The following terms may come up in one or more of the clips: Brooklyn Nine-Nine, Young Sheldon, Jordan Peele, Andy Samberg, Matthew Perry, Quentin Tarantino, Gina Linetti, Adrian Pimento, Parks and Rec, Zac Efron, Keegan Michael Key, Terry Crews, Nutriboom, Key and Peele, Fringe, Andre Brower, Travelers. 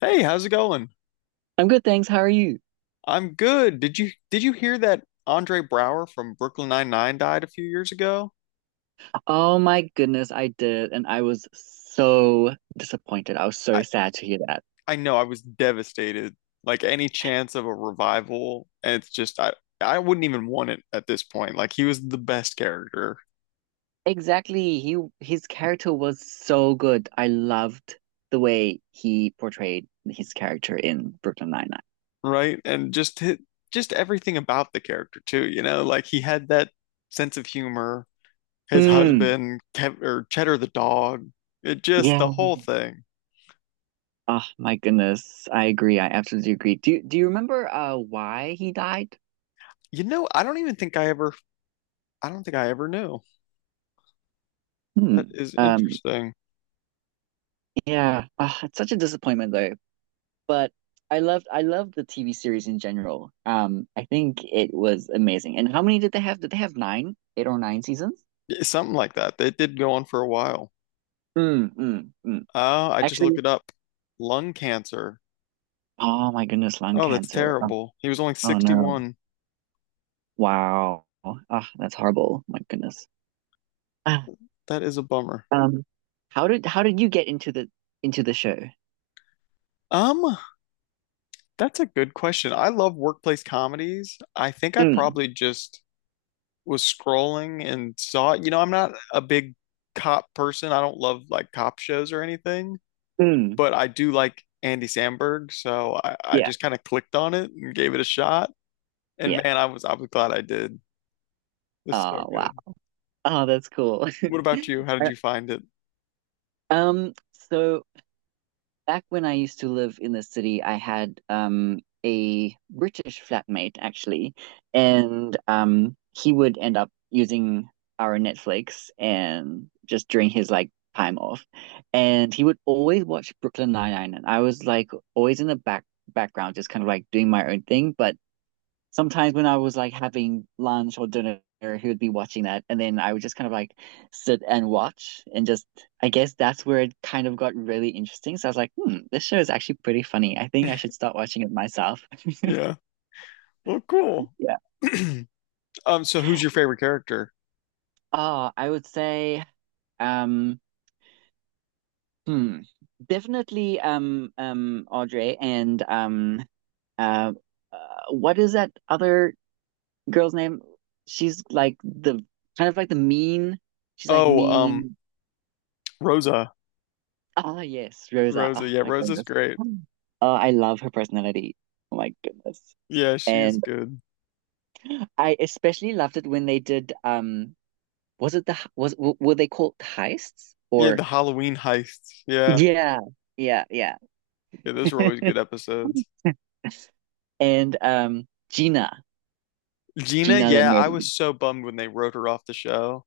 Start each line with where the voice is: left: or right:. left: Hey, how's it going?
right: I'm good, thanks. How are you?
left: I'm good. Did you hear that Andre Brower from Brooklyn Nine-Nine died a few years ago?
right: Oh my goodness, I did, and I was so disappointed. I was
left: I
right: so sad to hear that.
left: I know I was devastated. Like any chance of a revival, and it's just I wouldn't even want it at this point. Like he was the best character,
right: Exactly. He his character was so good. I loved the way he portrayed his character in Brooklyn Nine-Nine.
left: right? And just just everything about the character too, you know? Like he had that sense of humor, his
right: Mm,
left: husband, Kev or Cheddar the dog. It just
right: yeah.
left: the whole thing.
right: Oh my goodness. I agree. I absolutely agree. Do you remember why he died?
left: You know, I don't even think I don't think I ever knew. That
right: Hmm.
left: is
right: Um,
left: interesting.
right: yeah. Ah, it's such a disappointment though. But I loved the TV series in general. I think it was amazing. And how many did they have? Did they have eight or nine seasons?
left: Yeah, something like that. It did go on for a while.
right: Mm.
left: I just looked
right: Actually,
left: it up. Lung cancer.
right: oh my goodness, lung
left: Oh, that's
right: cancer. Oh,
left: terrible. He was only
right: oh no.
left: 61.
right: Wow. Ah, that's horrible. My goodness. Ah,
left: That is a bummer.
right: um, how did you get into the show?
left: Um, that's a good question. I love workplace comedies. I think I
right: Mm,
left: probably just was scrolling and saw it. You know, I'm not a big cop person. I don't love like cop shows or anything,
right: mm,
left: but I do like Andy Samberg, so I
right: yeah,
left: just kind of clicked on it and gave it a shot. And
right: yeah.
left: man, I was glad I did. It's so
right: Oh wow.
left: good.
right: Oh, that's cool.
left: What about you? How did
right: Uh,
left: you find it?
right: So back when I used to live in the city, I had a British flatmate actually, and he would end up using our Netflix and just during his like time off, and he would always watch Brooklyn Nine-Nine, and I was like always in the back background, just kind of like doing my own thing, but sometimes when I was like having lunch or dinner, he would be watching that, and then I would just kind of like sit and watch, and just I guess that's where it kind of got really interesting. So I was like, hmm, this show is actually pretty funny. I think I should start watching it myself.
left: Yeah. Well, cool.
right: Yeah.
left: So who's your favorite character?
right: Oh, I would say, um, hmm, definitely, Audrey and uh, what is that other girl's name? She's like the kind of like the mean. She's like
left: Oh,
right: mean.
left: Rosa.
right: Ah, yes, Rosa.
left: Rosa.
right: Oh
left: Yeah,
right: my
left: Rosa's
right: goodness.
left: great.
right: Oh, I love her personality. Oh my goodness.
left: Yeah, she's
right: And
left: good.
right: I especially loved it when they did was it the were they called heists
left: Yeah,
right: or
left: the Halloween heists. Yeah.
right: yeah, yeah, yeah.
left: Yeah, those were always good episodes.
right: And Gina,
left: Gina,
right: Gina
left: yeah, I was
right: Linetti.
left: so bummed when they wrote her off the show.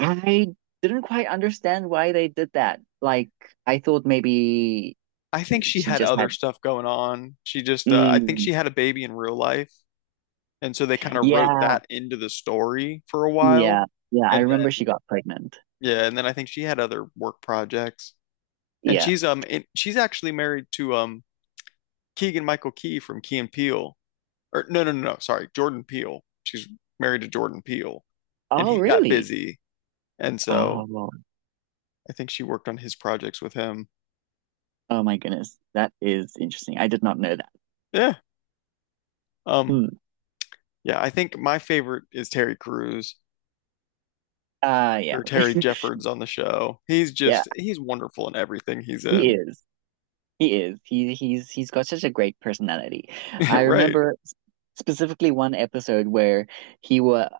right: I didn't quite understand why they did that. Like I thought maybe
left: I think she
right: she
left: had
right: just
left: other
right: had
left: stuff going on. She just, I think
right: mm,
left: she had a baby in real life. And so they kind of wrote
right: yeah,
left: that into the story for a while.
right: yeah, yeah. I
left: And
right: remember she
left: then
right: got pregnant.
left: yeah, and then I think she had other work projects. And
right: Yeah.
left: she's actually married to Keegan Michael Key from Key and Peele. Or no, no, no, no, sorry, Jordan Peele. She's married to Jordan Peele. And
right: Oh,
left: he got
right: really?
left: busy. And so
right: Oh, well,
left: I think she worked on his projects with him.
right: oh my goodness. That is interesting. I did not know that.
left: Yeah. Um
right: Hmm.
left: yeah, I think my favorite is Terry Crews or
right: Yeah.
left: Terry Jeffords on the show. He's
right: Yeah,
left: just he's wonderful in everything he's
right: he
left: in.
right: is. He is. He's got such a great personality. I
left: Right.
right: remember specifically one episode where he was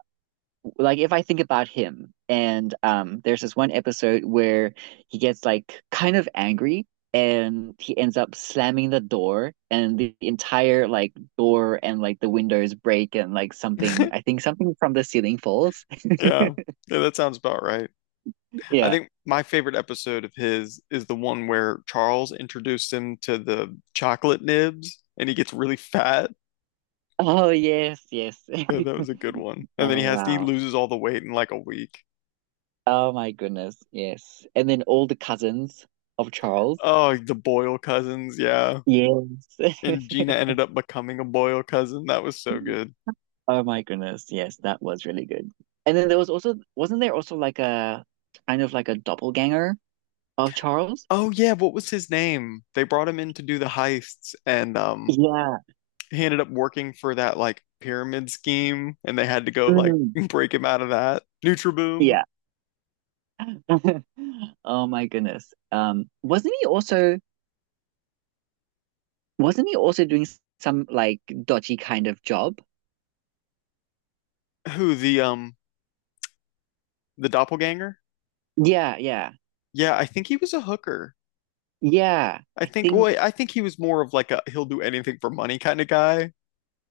right: like if I think about him, and there's this one episode where he gets like kind of angry and he ends up slamming the door and the entire like door and like the windows break and like something I think something from the ceiling falls.
left: Yeah. Yeah, that sounds about right. I
right: Yeah.
left: think my favorite episode of his is the one where Charles introduced him to the chocolate nibs and he gets really fat.
right: Oh yes, yes.
left: Yeah, that was a good one. And then
right: Oh
left: he
right: wow.
left: loses all the weight in like a week.
right: Oh my goodness. Yes. And then all the cousins of Charles.
left: Oh, the Boyle cousins, yeah.
right: Yes.
left: And Gina ended up becoming a Boyle cousin. That was so good.
right: Oh my goodness, yes, that was really good. And then there was also, wasn't there also like a kind of like a doppelganger of Charles?
left: Oh yeah, what was his name? They brought him in to do the heists and
right: Yeah.
left: he ended up working for that like pyramid scheme and they had to go like
right: Mm,
left: break him out of that. Nutriboom,
right: yeah. Oh my goodness. Wasn't he also doing some like dodgy kind of job?
left: who the doppelganger?
right: Yeah, yeah.
left: Yeah, I think he was a hooker.
right: Yeah. I think
left: I think he was more of like a he'll do anything for money kind of guy.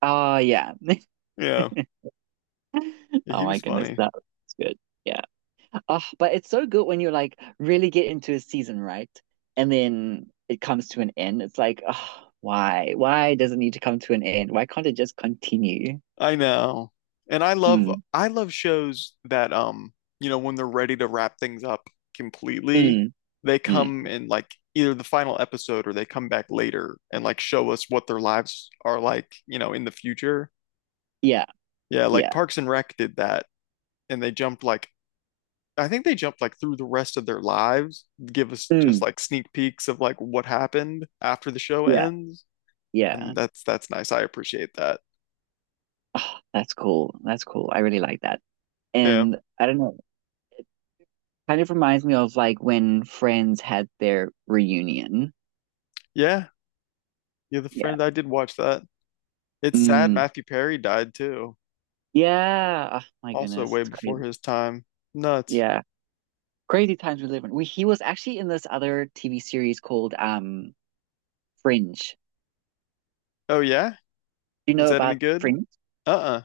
right: yeah.
left: Yeah, yeah,
right: Oh
left: he
right: my
left: was
right: goodness,
left: funny.
right: that was good. Yeah. Oh, but it's so good when you like really get into a season, right? And then it comes to an end. It's like, oh, why? Why does it need to come to an end? Why can't it just continue?
left: I know. And I love
right: Mm,
left: I love shows that you know, when they're ready to wrap things up completely,
right: mm,
left: they come
right: mm.
left: in like either the final episode or they come back later and like show us what their lives are like, you know, in the future.
right: Yeah,
left: Yeah, like
right: yeah.
left: Parks and Rec did that and they jumped like I think they jumped like through the rest of their lives, give us just
right: Mm,
left: like sneak peeks of like what happened after the show
right: yeah,
left: ends.
right: yeah.
left: And that's nice. I appreciate that.
right: Oh, that's cool. That's cool. I really like that.
left: Yeah.
right: And I don't know, kind of reminds me of like when Friends had their reunion.
left: Yeah. Yeah, the
right: Yeah.
left: friend I did watch that. It's sad
right: Mm,
left: Matthew Perry died too.
right: yeah. Oh my
left: Also
right: goodness,
left: way
right: it's
left: before
right: crazy.
left: his time. Nuts.
right: Yeah. Crazy times we live in. We, he was actually in this other TV series called Fringe.
left: Oh yeah?
right: Do you
left: Is
right: know
left: that any
right: about
left: good?
right: Fringe?
left: Uh-uh.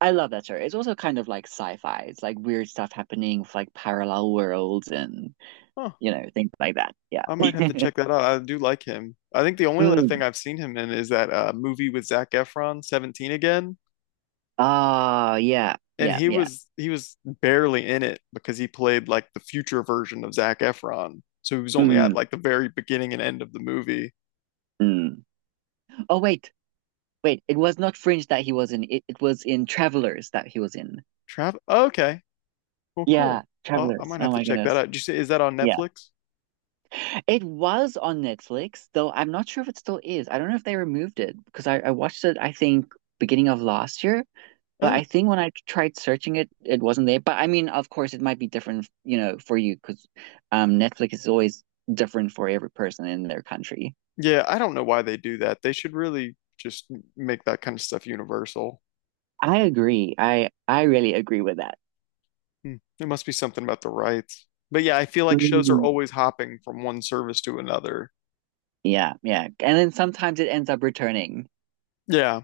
right: I love that show. It's also kind of like sci-fi. It's like weird stuff happening with like parallel worlds and
left: Huh.
right: you know things like that. Yeah.
left: I might have to check that out. I do like him. I think the only other thing
right: Mm.
left: I've seen him in is that movie with Zac Efron, 17 again.
right: Ah, yeah,
left: And
right: yeah,
left: he
right: yeah.
left: was he was barely in it because he played like the future version of Zac Efron. So he was only at
right: Mm,
left: like the very beginning and end of the movie.
right: mm. Oh wait. It was not Fringe that he was in. It was in Travelers that he was in.
left: Trav oh, okay. Well,
right: Yeah,
left: cool. Well, I
right: Travelers.
left: might have
right: Oh
left: to
right: my
left: check that
right: goodness.
left: out. Did you say is that on
right: Yeah.
left: Netflix?
right: It was on Netflix, though I'm not sure if it still is. I don't know if they removed it because I watched it, I think, beginning of last year. But
left: Uh,
right: I think when I tried searching it, it wasn't there. But I mean, of course, it might be different, you know, for you because Netflix is always different for every person in their country.
left: yeah, I don't know why they do that. They should really just make that kind of stuff universal.
right: I agree. I really agree with that.
left: Hmm. There must be something about the rights. But yeah, I feel like shows are
right: Mhm.
left: always hopping from one service to another.
right: Yeah, yeah. And then sometimes it ends up returning.
left: Yeah.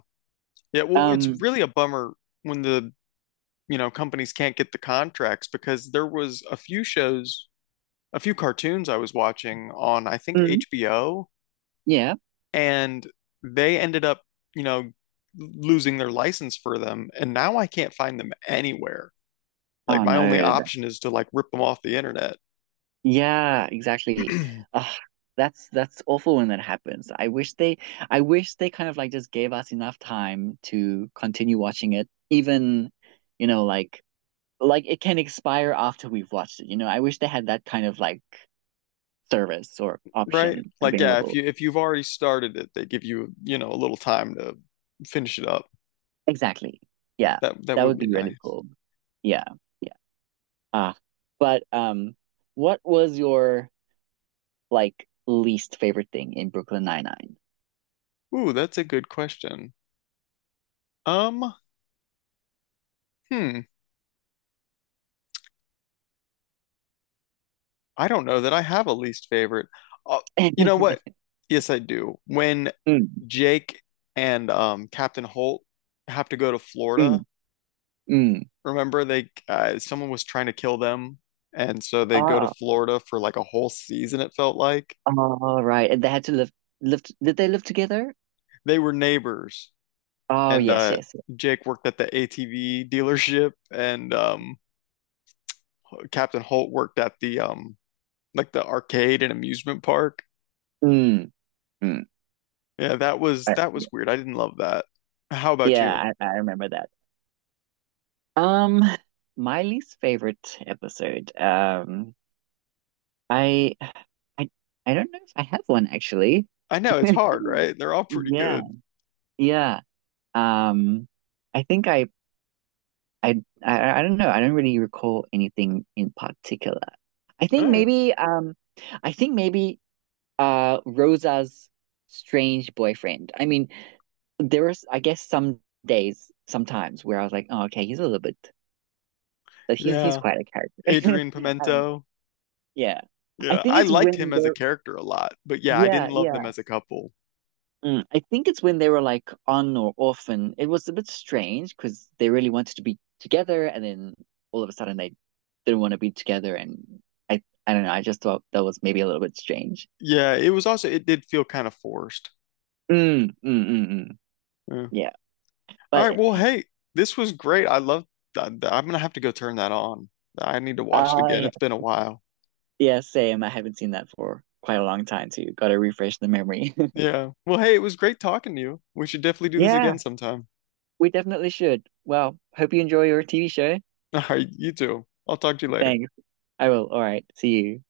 left: Yeah, well, it's
right: Um,
left: really a bummer when the you know, companies can't get the contracts because there was a few shows, a few cartoons I was watching on, I think
right: mhm,
left: HBO,
right: yeah.
left: and they ended up, you know, losing their license for them, and now I can't find them anywhere. Like
right: Oh
left: my only
right: no,
left: option is to like rip them off the internet.
right: yeah, exactly. Ugh, that's awful when that happens. I wish they kind of like just gave us enough time to continue watching it, even, you know, like it can expire after we've watched it. You know, I wish they had that kind of like service or
left: Right?
right: option
left: Like yeah, if
right: available.
left: you if you've already started it, they give you, you know, a little time to finish it up.
right: Exactly. Yeah.
left: That
right: That
left: would
right: would
left: be
right: be really
left: nice.
right: cool. Yeah. Yeah. Ah. But what was your like least favorite thing in Brooklyn Nine-Nine?
left: Ooh, that's a good question. Um, hmm. I don't know that I have a least favorite. Uh, you know what? Yes, I do. When
right: Mm,
left: Jake and Captain Holt have to go to Florida,
right: mm. Mm.
left: remember they someone was trying to kill them, and so they go to
right: Oh,
left: Florida for like a whole season, it felt like.
right: all right. And they had to live. Did they live together?
left: They were neighbors,
right: Oh,
left: and
right: yes, yes, yes.
left: Jake worked at the ATV dealership, and Captain Holt worked at the like the arcade and amusement park.
right: Mm. Mm.
left: Yeah, that was
right: I,
left: that was weird. I didn't love that. How about you?
right: yeah, I remember that. Um, my least favorite episode. I, I, I don't know if I have one actually.
left: I know it's hard, right? They're all pretty
right: Yeah,
left: good.
right: yeah. Um, I think I don't know. I don't really recall anything in particular. I think
left: All right.
right: I think maybe Rosa's strange boyfriend. I mean, there was I guess some days, sometimes where I was like, oh, okay, he's a little bit, but he's
left: Yeah.
right: quite a character.
left: Adrian
right: I don't know.
left: Pimento.
right: Yeah, I
left: Yeah,
right: think
left: I
right: it's
left: liked him
right: when
left: as a
right: they're
left: character a lot, but yeah, I didn't
right: yeah,
left: love
right: yeah.
left: them as a couple.
right: Mm. I think it's when they were like on or off, and it was a bit strange because they really wanted to be together, and then all of a sudden they didn't want to be together, and I don't know. I just thought that was maybe a little bit strange.
left: Yeah, it was also it did feel kind of forced.
right: Mm, mm, mm, mm.
left: Yeah.
right: Yeah,
left: All
right: but
left: right, well, hey, this was great. I love that. I'm gonna have to go turn that on. I need to watch it again.
right: yeah.
left: It's been a while.
right: Yeah, same. I haven't seen that for quite a long time too. Got to refresh the memory.
left: Yeah. Well, hey, it was great talking to you. We should definitely do this
right: Yeah,
left: again sometime.
right: we definitely should. Well, hope you enjoy your TV show.
left: All right, you too. I'll talk to you later.
right: Thanks. I will. All right. See you.